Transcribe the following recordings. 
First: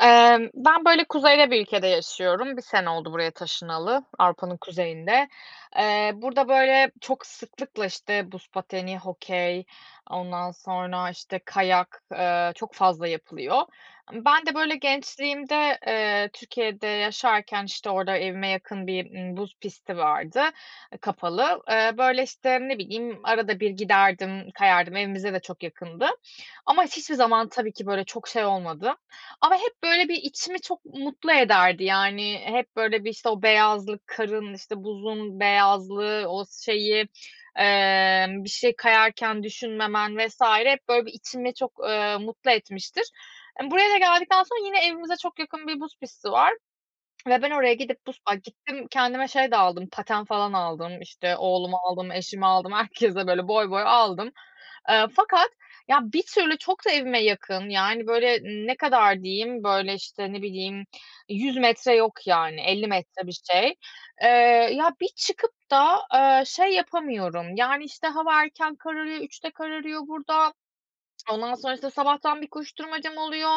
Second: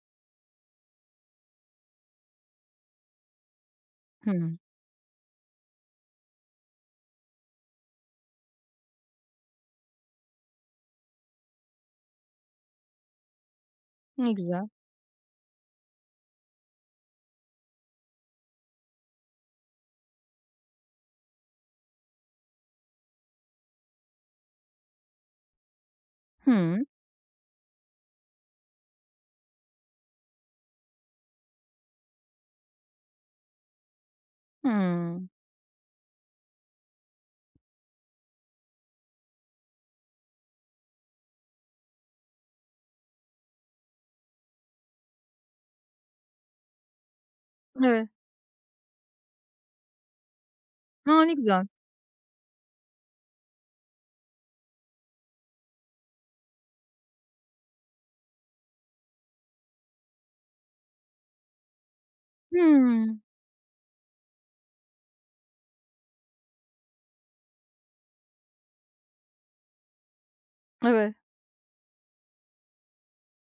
Emm, ben böyle kuzeyde bir ülkede yaşıyorum. Bir sene oldu buraya taşınalı, Avrupa'nın Hıı. kuzeyinde. Eee, burada böyle çok sıklıkla işte, buz pateni, hokey, ondan sonra işte, kayak, eee, çok fazla yapılıyor. Imm, Ne ben de güzel. böyle gençliğimde, eee, Türkiye'de yaşarken işte, orada evime yakın bir, ııı, buz pisti vardı. I kapalı. Böyle işte, ne bileyim, arada bir giderdim, kayardım. Evimize de çok yakındı Hı. ama hiçbir zaman tabii ki böyle çok şey olmadı ama hep böyle bir içimi çok mutlu ederdi. Yani, hep böyle bir işte, o beyazlık, karın işte, Hıı. buzun beyazlığı, o şeyi, eee, bir şey kayarken düşünmemen vs. hep böyle bir içimi çok, eee, mutlu etmiştir. Imm, buraya da geldikten sonra yine evimize çok yakın bir buz pisti var ve ben oraya gidip Evet. buz ay, gittim, kendime şey de aldım, paten falan aldım A, ne işte, güzel! oğluma aldım, eşime aldım, herkese böyle boy boy aldım, eee, fakat ya, bir türlü çok da evime yakın yani, böyle ne kadar diyeyim, böyle işte, ne bileyim, 100 metre yok yani, 50 Hıı. metre bir şey. Eee, ya, bir çıkıp da, eee, şey yapamıyorum. Yani işte, hava erken kararıyor, 3'te kararıyor burada. Evet. Ondan sonrasında sabahtan bir koşturmacam oluyor.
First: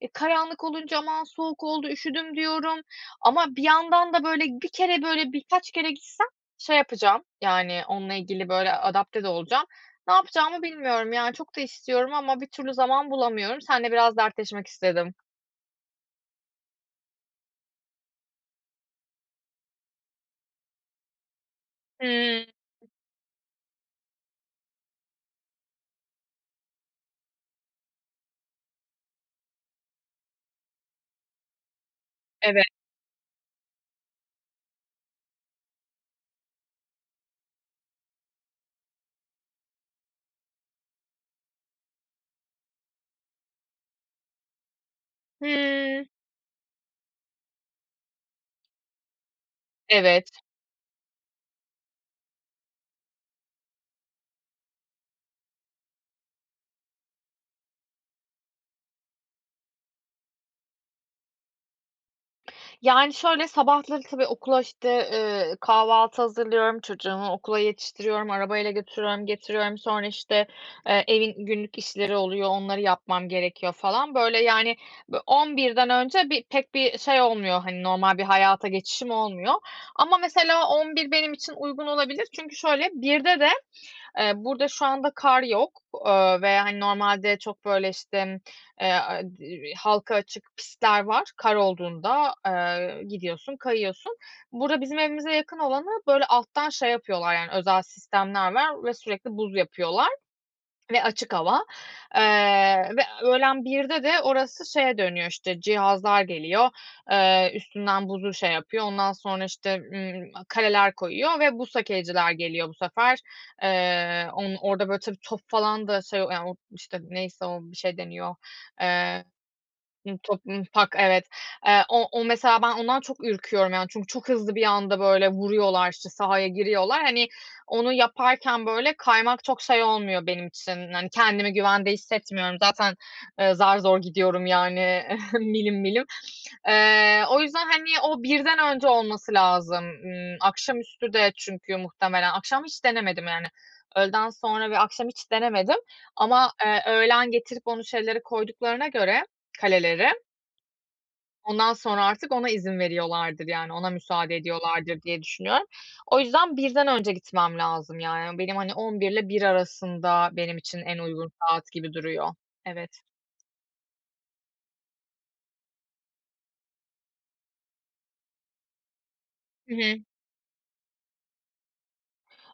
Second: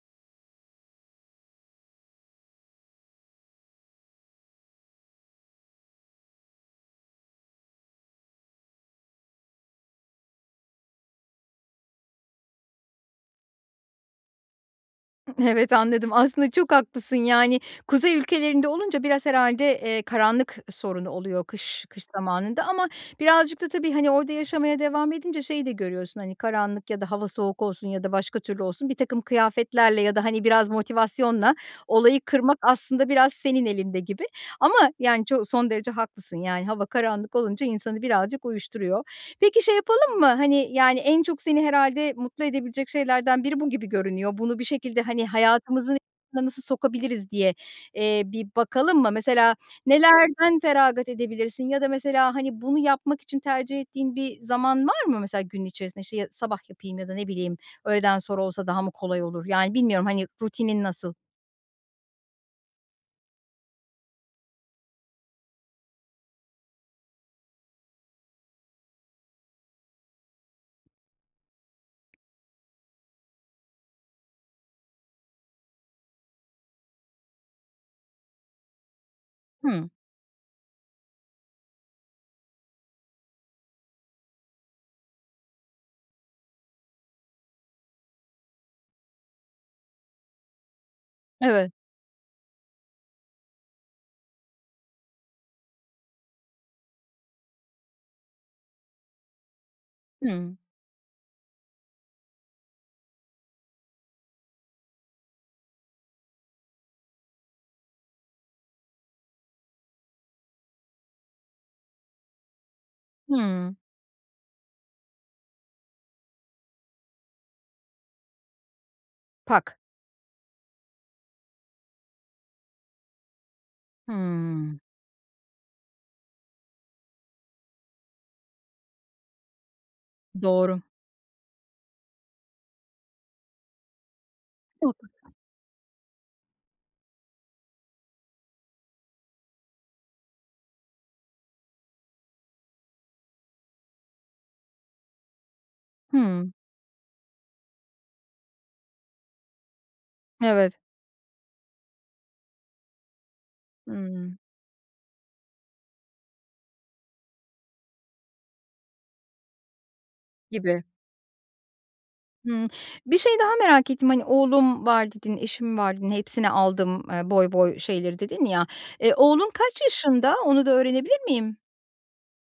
Eee, karanlık olunca "Aman, soğuk oldu, üşüdüm," diyorum ama bir yandan da böyle 1 kere, böyle birkaç kere gitsem şey yapacağım yani, onunla ilgili böyle adapte de olacağım. Ne yapacağımı bilmiyorum yani, çok da istiyorum ama bir türlü zaman bulamıyorum. Seninle biraz dertleşmek istedim. Hı. Evet, anladım. Aslında çok haklısın. Yani, kuzey ülkelerinde olunca biraz herhâlde, eee, karanlık sorun oluyor kış kış Hıı. zamanında ama birazcık da tabii hani, orada yaşamaya devam edince şeyi de görüyorsun. Hani, karanlık ya da hava soğuk olsun ya da başka türlü olsun, birtakım kıyafetlerle ya da hani, biraz motivasyonla olayı kırmak Evet. aslında biraz senin elinde gibi. Ama yani, ço son derece haklısın. Yani, hava karanlık olunca insanı birazcık uyuşturuyor. Peki, şey yapalım mı? Hani, yani, en çok seni herhâlde mutlu edebilecek şeylerden biri bu gibi görünüyor. Bunu bir şekilde hani, hayatımızı [unintelligible] Hıı. nasıl sokabiliriz diye, eee, bir bakalım mı? Mesela, Evet. nelerden feragat edebilirsin ya da mesela hani, bunu yapmak için tercih ettiğin bir zaman var mı? Mesela, günün içerisinde, şey, sabah yapayım ya da ne bileyim, öğleden sonra olsa daha mı kolay olur? Yani, bilmiyorum hani, rutinin nasıl? Yani şöyle, sabahları tabii okula işte, eee, kahvaltı hazırlıyorum, çocuğumu okula yetiştiriyorum, arabayla götürüyorum, getiriyorum. Sonra işte, eee, evin günlük işleri oluyor, onları yapmam gerekiyor falan böyle yani, bö 11'den önce bi pek bir şey olmuyor hani, normal bir hayata geçişim olmuyor Hımm. ama mesela 11 benim için uygun olabilir. Çünkü şöyle, 1'de de, eee, burada şu anda kar yok, eee, ve hani, normalde çok böyle işte, m eee, a i vi halka açık pistler var kar Evet. olduğunda, eee, gidiyorsun, kayıyorsun. Burada bizim evimize yakın olanı böyle, alttan şey yapıyorlar yani, özel sistemler var ve sürekli buz yapıyorlar Hımm. ve açık hava, eee, ve öğlen 1'de de orası şeye dönüyor işte, cihazlar geliyor, eee, üstünden buzu şey yapıyor, ondan sonra işte, ımm, kaleler koyuyor ve buz hokeyciler geliyor bu sefer. Hımm. Eee, on orada böyle tabii top falan da şey, o yani, o işte neyse o, bir şey deniyor, eee, Pak. ımm, top, ımm, pak evet, eee, o o mesela ben ondan çok ürküyorum yani, çünkü çok hızlı bir Hımm. anda böyle vuruyorlar işte, sahaya giriyorlar hani, onu yaparken böyle kaymak çok şey olmuyor benim Doğru. için hani, kendimi güvende hissetmiyorum. Zaten, eee, zar zor gidiyorum yani, [unintelligible] milim milim. Eee, o yüzden hani, o 1'den önce olması lazım. Imm, akşamüstü de çünkü muhtemelen, akşam hiç denemedim yani. Öğleden sonra ve akşam hiç denemedim Hımm. ama, eee, öğlen getirip onu, şeyleri koyduklarına göre kaleleri Evet. ondan sonra artık ona izin veriyorlardır, yani, ona müsaade Hımm. ediyorlardır diye düşünüyorum. O yüzden 1'den önce gitmem lazım, yani, benim, hani, 11 ile 1 arasında benim için Gibi. en uygun saat gibi duruyor Hımm. Evet. Bir şey daha merak ettim: Hani, "oğlum var" dedin, "eşim var" dedin, "hepsine aldım, eee, boy boy şeyleri" dedin ya, eee, oğlun Hı kaç hı. yaşında? Onu da öğrenebilir miyim?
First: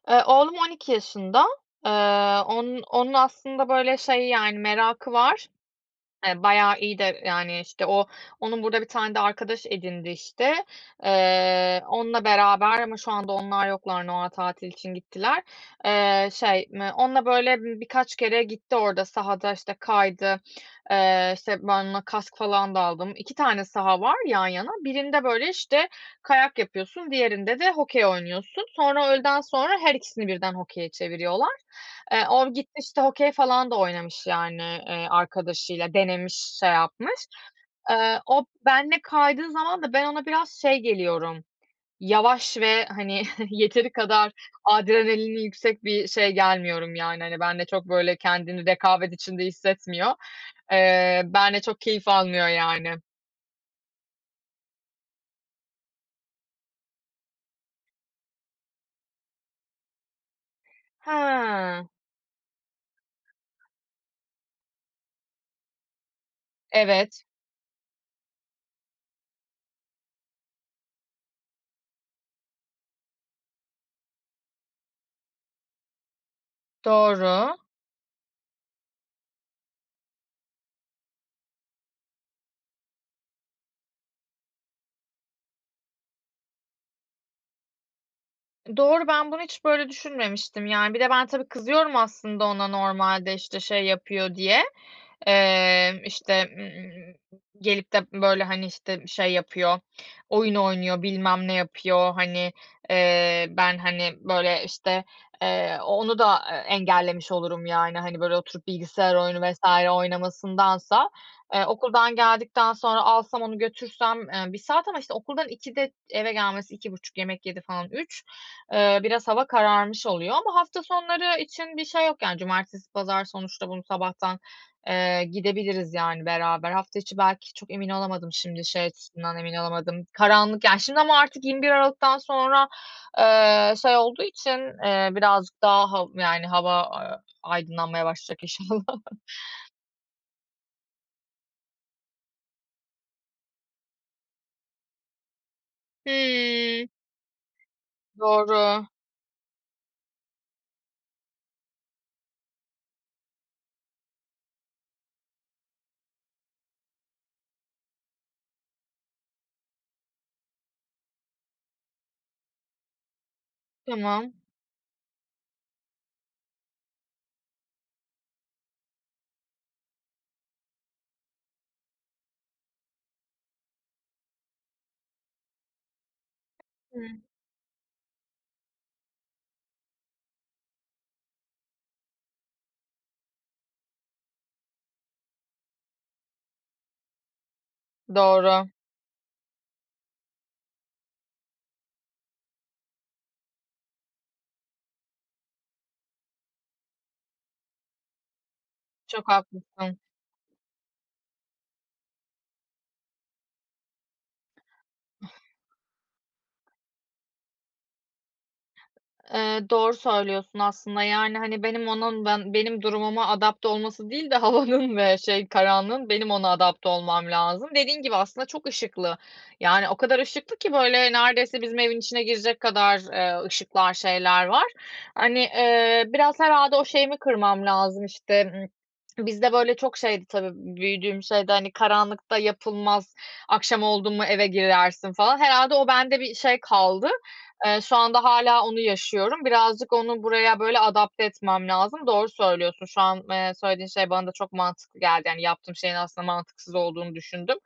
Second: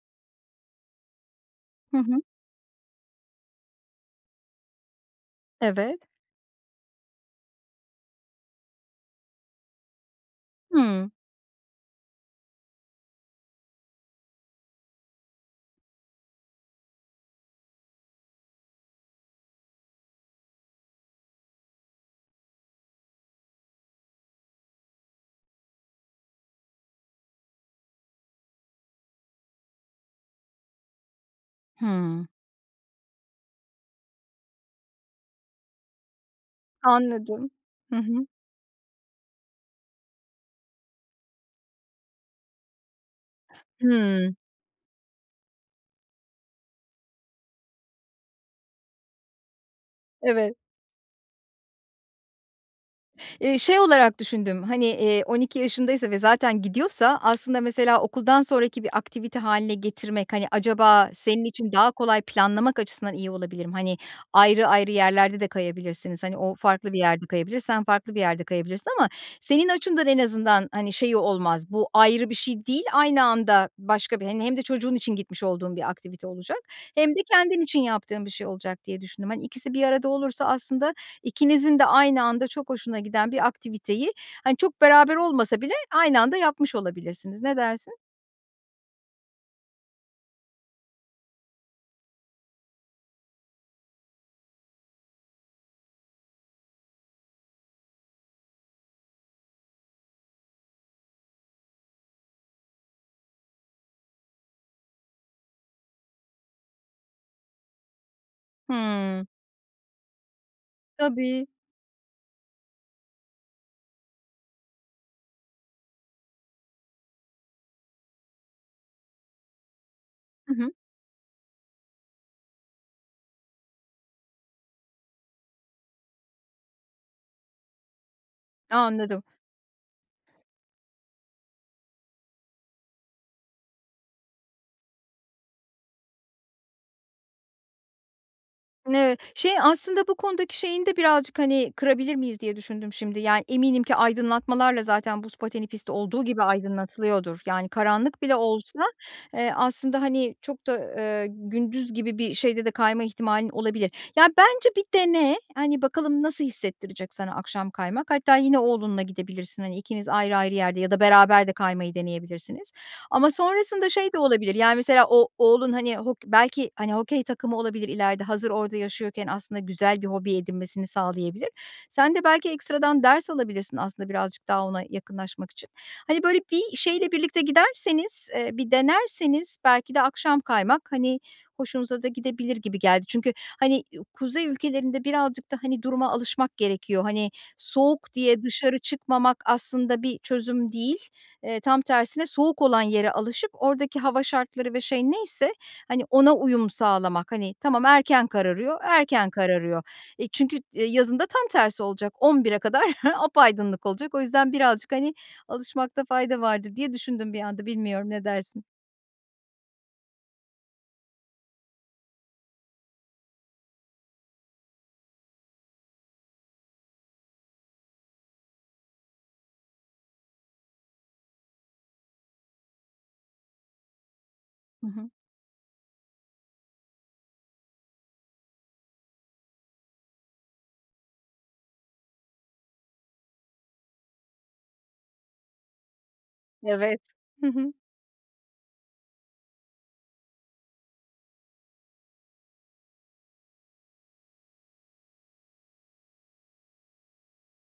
Eee, oğlum 12 yaşında. Eee, Hı hı. on onun aslında, böyle, şey, yani, merakı var. Evet. Hani, bayağı iyi de, yani, işte, o onun burada bir tane de arkadaş edindi işte. Hıı. Eee, onunla beraber ama şu anda onlar yoklar, Noel tatili için gittiler. Eee, şey, m onunla, böyle, ımm, birkaç kere gitti orada sahada, işte, kaydı. Eee, işte, ben ona kask falan da aldım. 2 tane saha var yan yana birinde, böyle, işte, kayak yapıyorsun, diğerinde de hokey oynuyorsun. Sonra öğleden sonra her ikisini birden hokeye çeviriyorlar. Hıı. Eee, o gitti, işte, hokey falan da oynamış. Yani, eee, arkadaşıyla denemiş, şey yapmış. Anladım. Hı Eee, hı. o benimle kaydığı zaman da ben ona biraz şey geliyorum. Yavaş ve, hani, yeteri kadar Hıı. adrenalini yüksek bir şey gelmiyorum yani. Hani, benimle çok, böyle, kendini rekabet içinde hissetmiyor. Evet. Eee, benimle çok keyif almıyor, yani. Eee, şey olarak düşündüm: Hani, eee, 12 yaşındaysa ve zaten gidiyorsa aslında, mesela, okuldan sonraki bir aktivite hâline getirmek, hani, acaba senin için He. daha kolay planlamak açısından iyi olabilir mi? Hani, ayrı ayrı yerlerde de kayabilirsiniz. Hani, o farklı bir Evet. yerde kayabilir, sen farklı bir yerde kayabilirsin ama senin açından en azından, hani, şeyi olmaz. Bu ayrı bir şey değil, aynı anda başka bir, hani, hem de çocuğun için gitmiş olduğun bir aktivite olacak hem de Doğru. kendin için yaptığın bir şey olacak diye düşündüm. Hani, ikisi bir arada olursa aslında ikinizin de aynı anda çok hoşuna giden bir aktiviteyi, hani, çok beraber olmasa bile aynı anda yapmış olabilirsiniz. Ne dersin? Doğru, ben bunu hiç böyle düşünmemiştim. Yani, bir de ben tabii kızıyorum aslında ona normalde. İşte, şey yapıyor diye. Eee, işte, ımm, gelip de, böyle, hani, işte, şey yapıyor: Oyun oynuyor, bilmem ne yapıyor, hani, eee, ben, hani, böyle, işte, eee, o onu da, eee, engellemiş olurum. Yani, hani, böyle oturup bilgisayar Hıı. oyunu vs. oynamasındansa, Tabii. eee, okuldan geldikten sonra alsam onu götürsem, eee, 1 saat ama, işte, okuldan 2'de eve gelmesi 2.30 yemek yedi falan 3. Eee, biraz hava kararmış oluyor Hı ama hı. hafta sonları için bir şey yok. Yani, cumartesi, pazar sonuçta bunu sabahtan, eee, gidebiliriz yani beraber. Hafta içi belki çok emin olamadım şimdi A, şey anladım. açısından emin olamadım. Karanlık, yani, şimdi ama artık 21 Aralık'tan sonra, eee, şey olduğu için, eee, birazcık daha hav yani, hava, eee, aydınlanmaya başlayacak inşallah. Ni şey, "Aslında bu konudaki şeyini de birazcık, hani, kırabilir miyiz?" diye düşündüm şimdi. Yani, eminim ki aydınlatmalarla zaten buz pateni pisti olduğu gibi Hıı. aydınlatılıyordur. Yani, karanlık bile olsa, Doğru. eee, aslında, hani, çok da, eee, gündüz gibi bir şeyde de kayma ihtimalin olabilir. Yani, bence bir dene, hani, bakalım nasıl hissettirecek sana akşam kaymak. Hatta yine oğlunla gidebilirsin, hani, ikiniz ayrı ayrı yerde ya da beraber de kaymayı deneyebilirsiniz. Ama sonrasında şey de Tamam. olabilir, yani, mesela o oğlun, hani, hok belki, hani, hokey takımı olabilir ileride. Hazır orada yaşıyorken aslında güzel bir hobi edinmesini sağlayabilir. Sen de belki ekstradan ders alabilirsin aslında birazcık daha ona yakınlaşmak için. Hani, böyle, bir Hıı. şeyle birlikte giderseniz, eee, bir denerseniz belki de akşam kaymak, hani, hoşunuza da gidebilir gibi geldi. Çünkü, hani, iii, kuzey ülkelerinde birazcık da, hani, duruma alışmak gerekiyor. Hani, soğuk diye Doğru. dışarı çıkmamak aslında bir çözüm değil. Eee, tam tersine soğuk olan yere alışıp oradaki hava şartları ve şey neyse, hani, ona uyum sağlamak. Hani, tamam, erken kararıyor, Çok erken kararıyor. haklısın. Eee, çünkü t eee, yazın da tam tersi olacak. 11'e kadar apaydınlık olacak. O yüzden birazcık, hani, alışmakta fayda vardır diye düşündüm bir anda. Bilmiyorum, ne dersin? Eee, doğru söylüyorsun aslında. Yani, hani, benim onun ban benim durumuma adapte olması değil de havanın ve şey, karanlığın; benim ona adapte olmam lazım. Dediğin gibi aslında çok ışıklı. Yani, o kadar ışıklı ki, böyle, neredeyse bizim evin içine girecek kadar, eee, ışıklar, şeyler var. Hı hı. Hani, eee, biraz herhâlde o şeyimi kırmam lazım, işte. Iıı, bizde böyle çok şeydi tabii, büyüdüğüm şeyde, hani, "Karanlıkta yapılmaz, akşam oldum mu eve girersin." falan. Herhâlde o bende bir şey Evet, kaldı. hı hı. Eee, şu anda hâlâ onu yaşıyorum. Birazcık onu buraya böyle adapte etmem lazım. Doğru söylüyorsun, şu an, eee, söylediğin şey bana da çok mantıklı geldi. Hani, yaptığım şeyin aslında mantıksız olduğunu düşündüm.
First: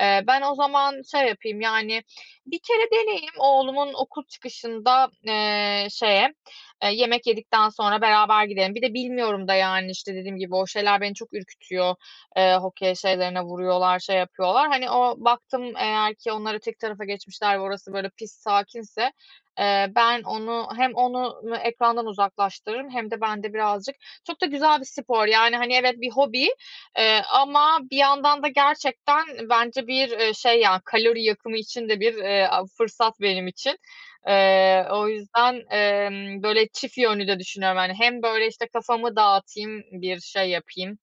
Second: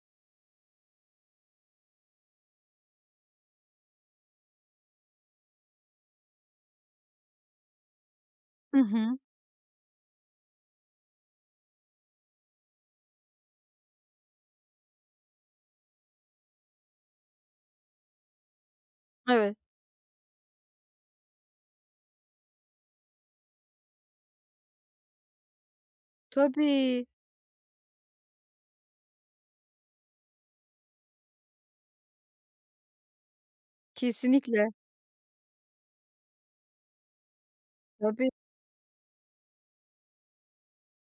Eee, ben o zaman şey yapayım, yani, 1 kere deneyeyim. Oğlumun okul çıkışında, eee, şeye, eee, yemek yedikten sonra beraber gidelim. Hı Bir de hı. bilmiyorum da yani. İşte, dediğim gibi, o şeyler beni çok ürkütüyor, eee, hokey şeylerine vuruyorlar, şey yapıyorlar. Hani, o baktım, eğer ki onları tek tarafa geçmişler, orası, böyle, pist sakinse, Evet. eee, ben onu hem onu n ekrandan uzaklaştırırım hem de ben de birazcık Çok da güzel bir spor yani. Hani, evet, bir hobi, Tabii. eee, ama bir yandan da gerçekten bence bir, eee, şey ya, kalori yakımı için de bir, eee, a fırsat benim için. Kesinlikle. Eee, o yüzden, emm, böyle çift yönlü de düşünüyorum yani. Hem Tabii. böyle, işte, kafamı dağıtayım, bir şey yapayım,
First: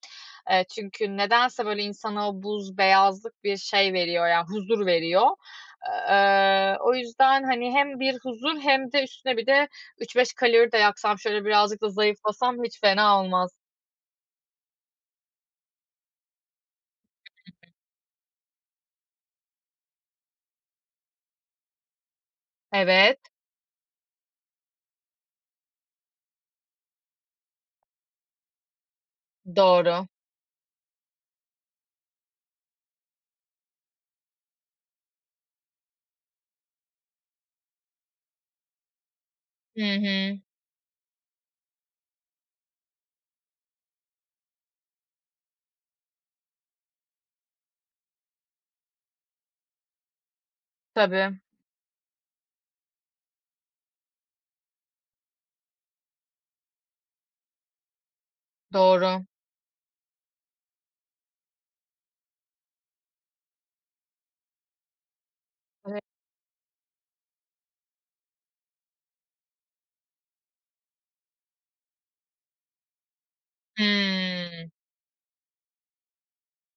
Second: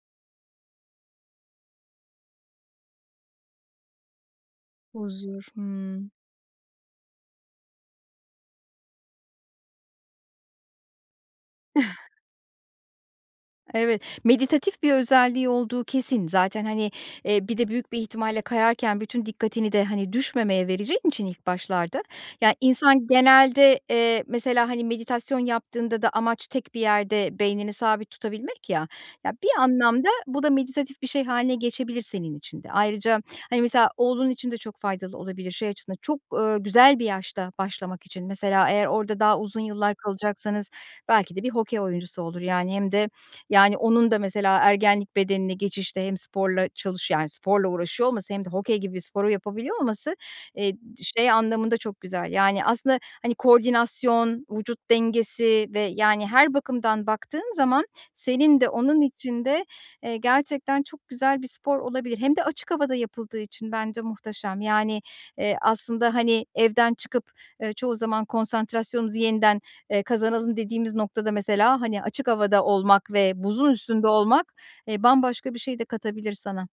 eee, çünkü nedense, böyle, insana o buz, beyazlık bir şey veriyor ya, huzur veriyor. Huzur, hımm. Eee, o yüzden, hani, hem bir huzur hem de üstüne bir de 3-5 kalori de yaksam, şöyle birazcık da zayıflasam hiç fena olmaz. Evet, meditatif bir özelliği olduğu kesin. Zaten, hani, eee, bir de [unintelligible] büyük bir ihtimalle kayarken bütün dikkatini de, hani, düşmemeye vereceğin için ilk başlarda, ya, insan Evet. genelde, eee, mesela, hani, meditasyon yaptığında da amaç tek bir yerde beynini sabit tutabilmek ya. Ya, bir Doğru. anlamda bu da meditatif bir şey hâline geçebilir senin için de. Ayrıca, hani, mesela, oğlun için de çok faydalı olabilir şey açısından. Çok, eee, güzel bir yaşta başlamak için. Mesela, eğer orada daha uzun Hı yıllar hı. kalacaksanız belki de bir hokey oyuncusu olur. Yani hem de yani, onun da mesela ergenlik bedenine geçişte hem sporla çalış yani, sporla uğraşıyor olması hem de hokey gibi bir sporu yapabiliyor olması, eee, d şey Tabii. anlamında çok güzel. Yani, aslında, hani, koordinasyon, vücut dengesi ve, yani, her bakımdan baktığın zaman senin de onun Doğru. için de, eee, gerçekten çok güzel bir spor olabilir. Hem de açık havada yapıldığı için bence muhteşem. Yani, eee, [unintelligible] aslında, hani, evden çıkıp, eee, çoğu zaman konsantrasyonumuzu yeniden, eee, kazanalım dediğimiz noktada mesela, hani, açık havada olmak ve buzun üstünde olmak, Hıı. eee, bambaşka bir şey de katabilir sana.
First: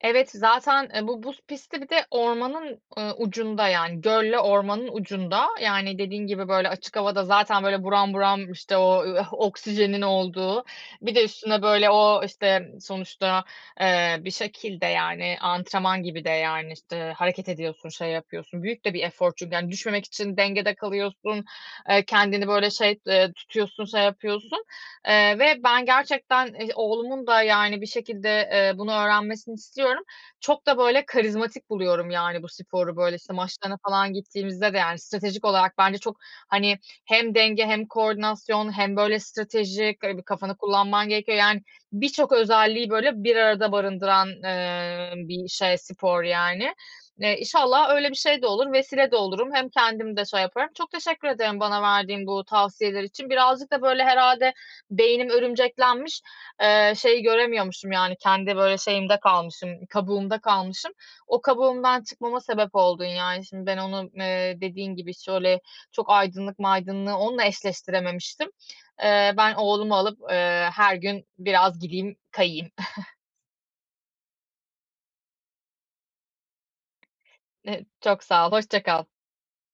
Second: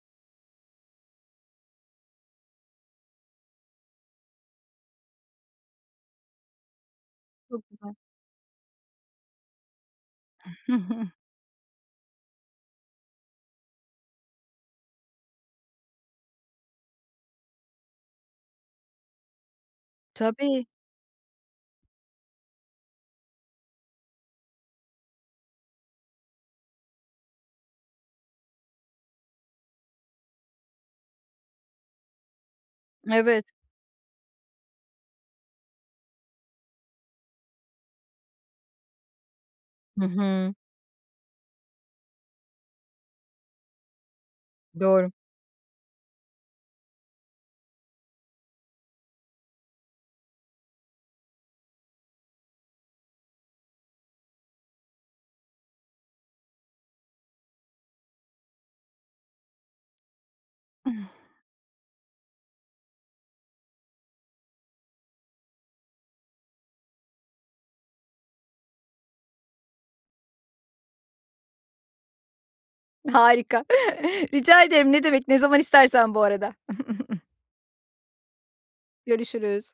Evet, zaten, e, bu buz pisti bir de ormanın, ııı, ucunda. Yani gölle ormanın ucunda. Yani dediğin gibi, böyle, açık havada zaten, Çok böyle, güzel. buram buram, işte, o oksijenin olduğu, bir de üstüne, böyle, o, işte, sonuçta, eee, bir şekilde, yani, antrenman gibi de. Yani, işte, hareket ediyorsun, şey yapıyorsun. Büyük de bir efor çünkü. Yani düşmemek için Tabii. dengede kalıyorsun, eee, kendini, böyle, şey, t eee, tutuyorsun, şey yapıyorsun. Eee, ve ben gerçekten i oğlumun da, yani, bir şekilde, eee, bunu öğrenmesini istiyorum. Çok da, böyle, karizmatik buluyorum yani bu sporu. Böyle, işte, Evet. maçlarına falan gittiğimizde de, yani, stratejik olarak bence çok, hani, hem denge hem koordinasyon hem, böyle, Hı stratejik, eee, bir hı. kafanı kullanman gerekiyor. Yani birçok özelliği, böyle, bir arada barındıran, Doğru. eee, bir şey, spor yani. Eee, inşallah öyle bir şey de olur, vesile de olurum. Hem kendimi de şey yaparım. Çok teşekkür ederim bana verdiğin bu tavsiyeler için. Birazcık da, böyle, herhâlde beynim örümceklenmiş, eee, şeyi göremiyormuşum. Yani kendi, böyle, şeyimde kalmışım, kabuğumda kalmışım. O kabuğumdan çıkmama sebep oldun yani. Şimdi ben onu, eee, dediğin gibi, şöyle çok aydınlık maydınlığı onunla eşleştirememiştim. Eee, ben oğlumu alıp, eee, her gün biraz gideyim, kayayım. Harika, rica ederim. Ne demek? Ne zaman istersen bu arada. Eee, çok sağ ol, hoşça kal. Görüşürüz.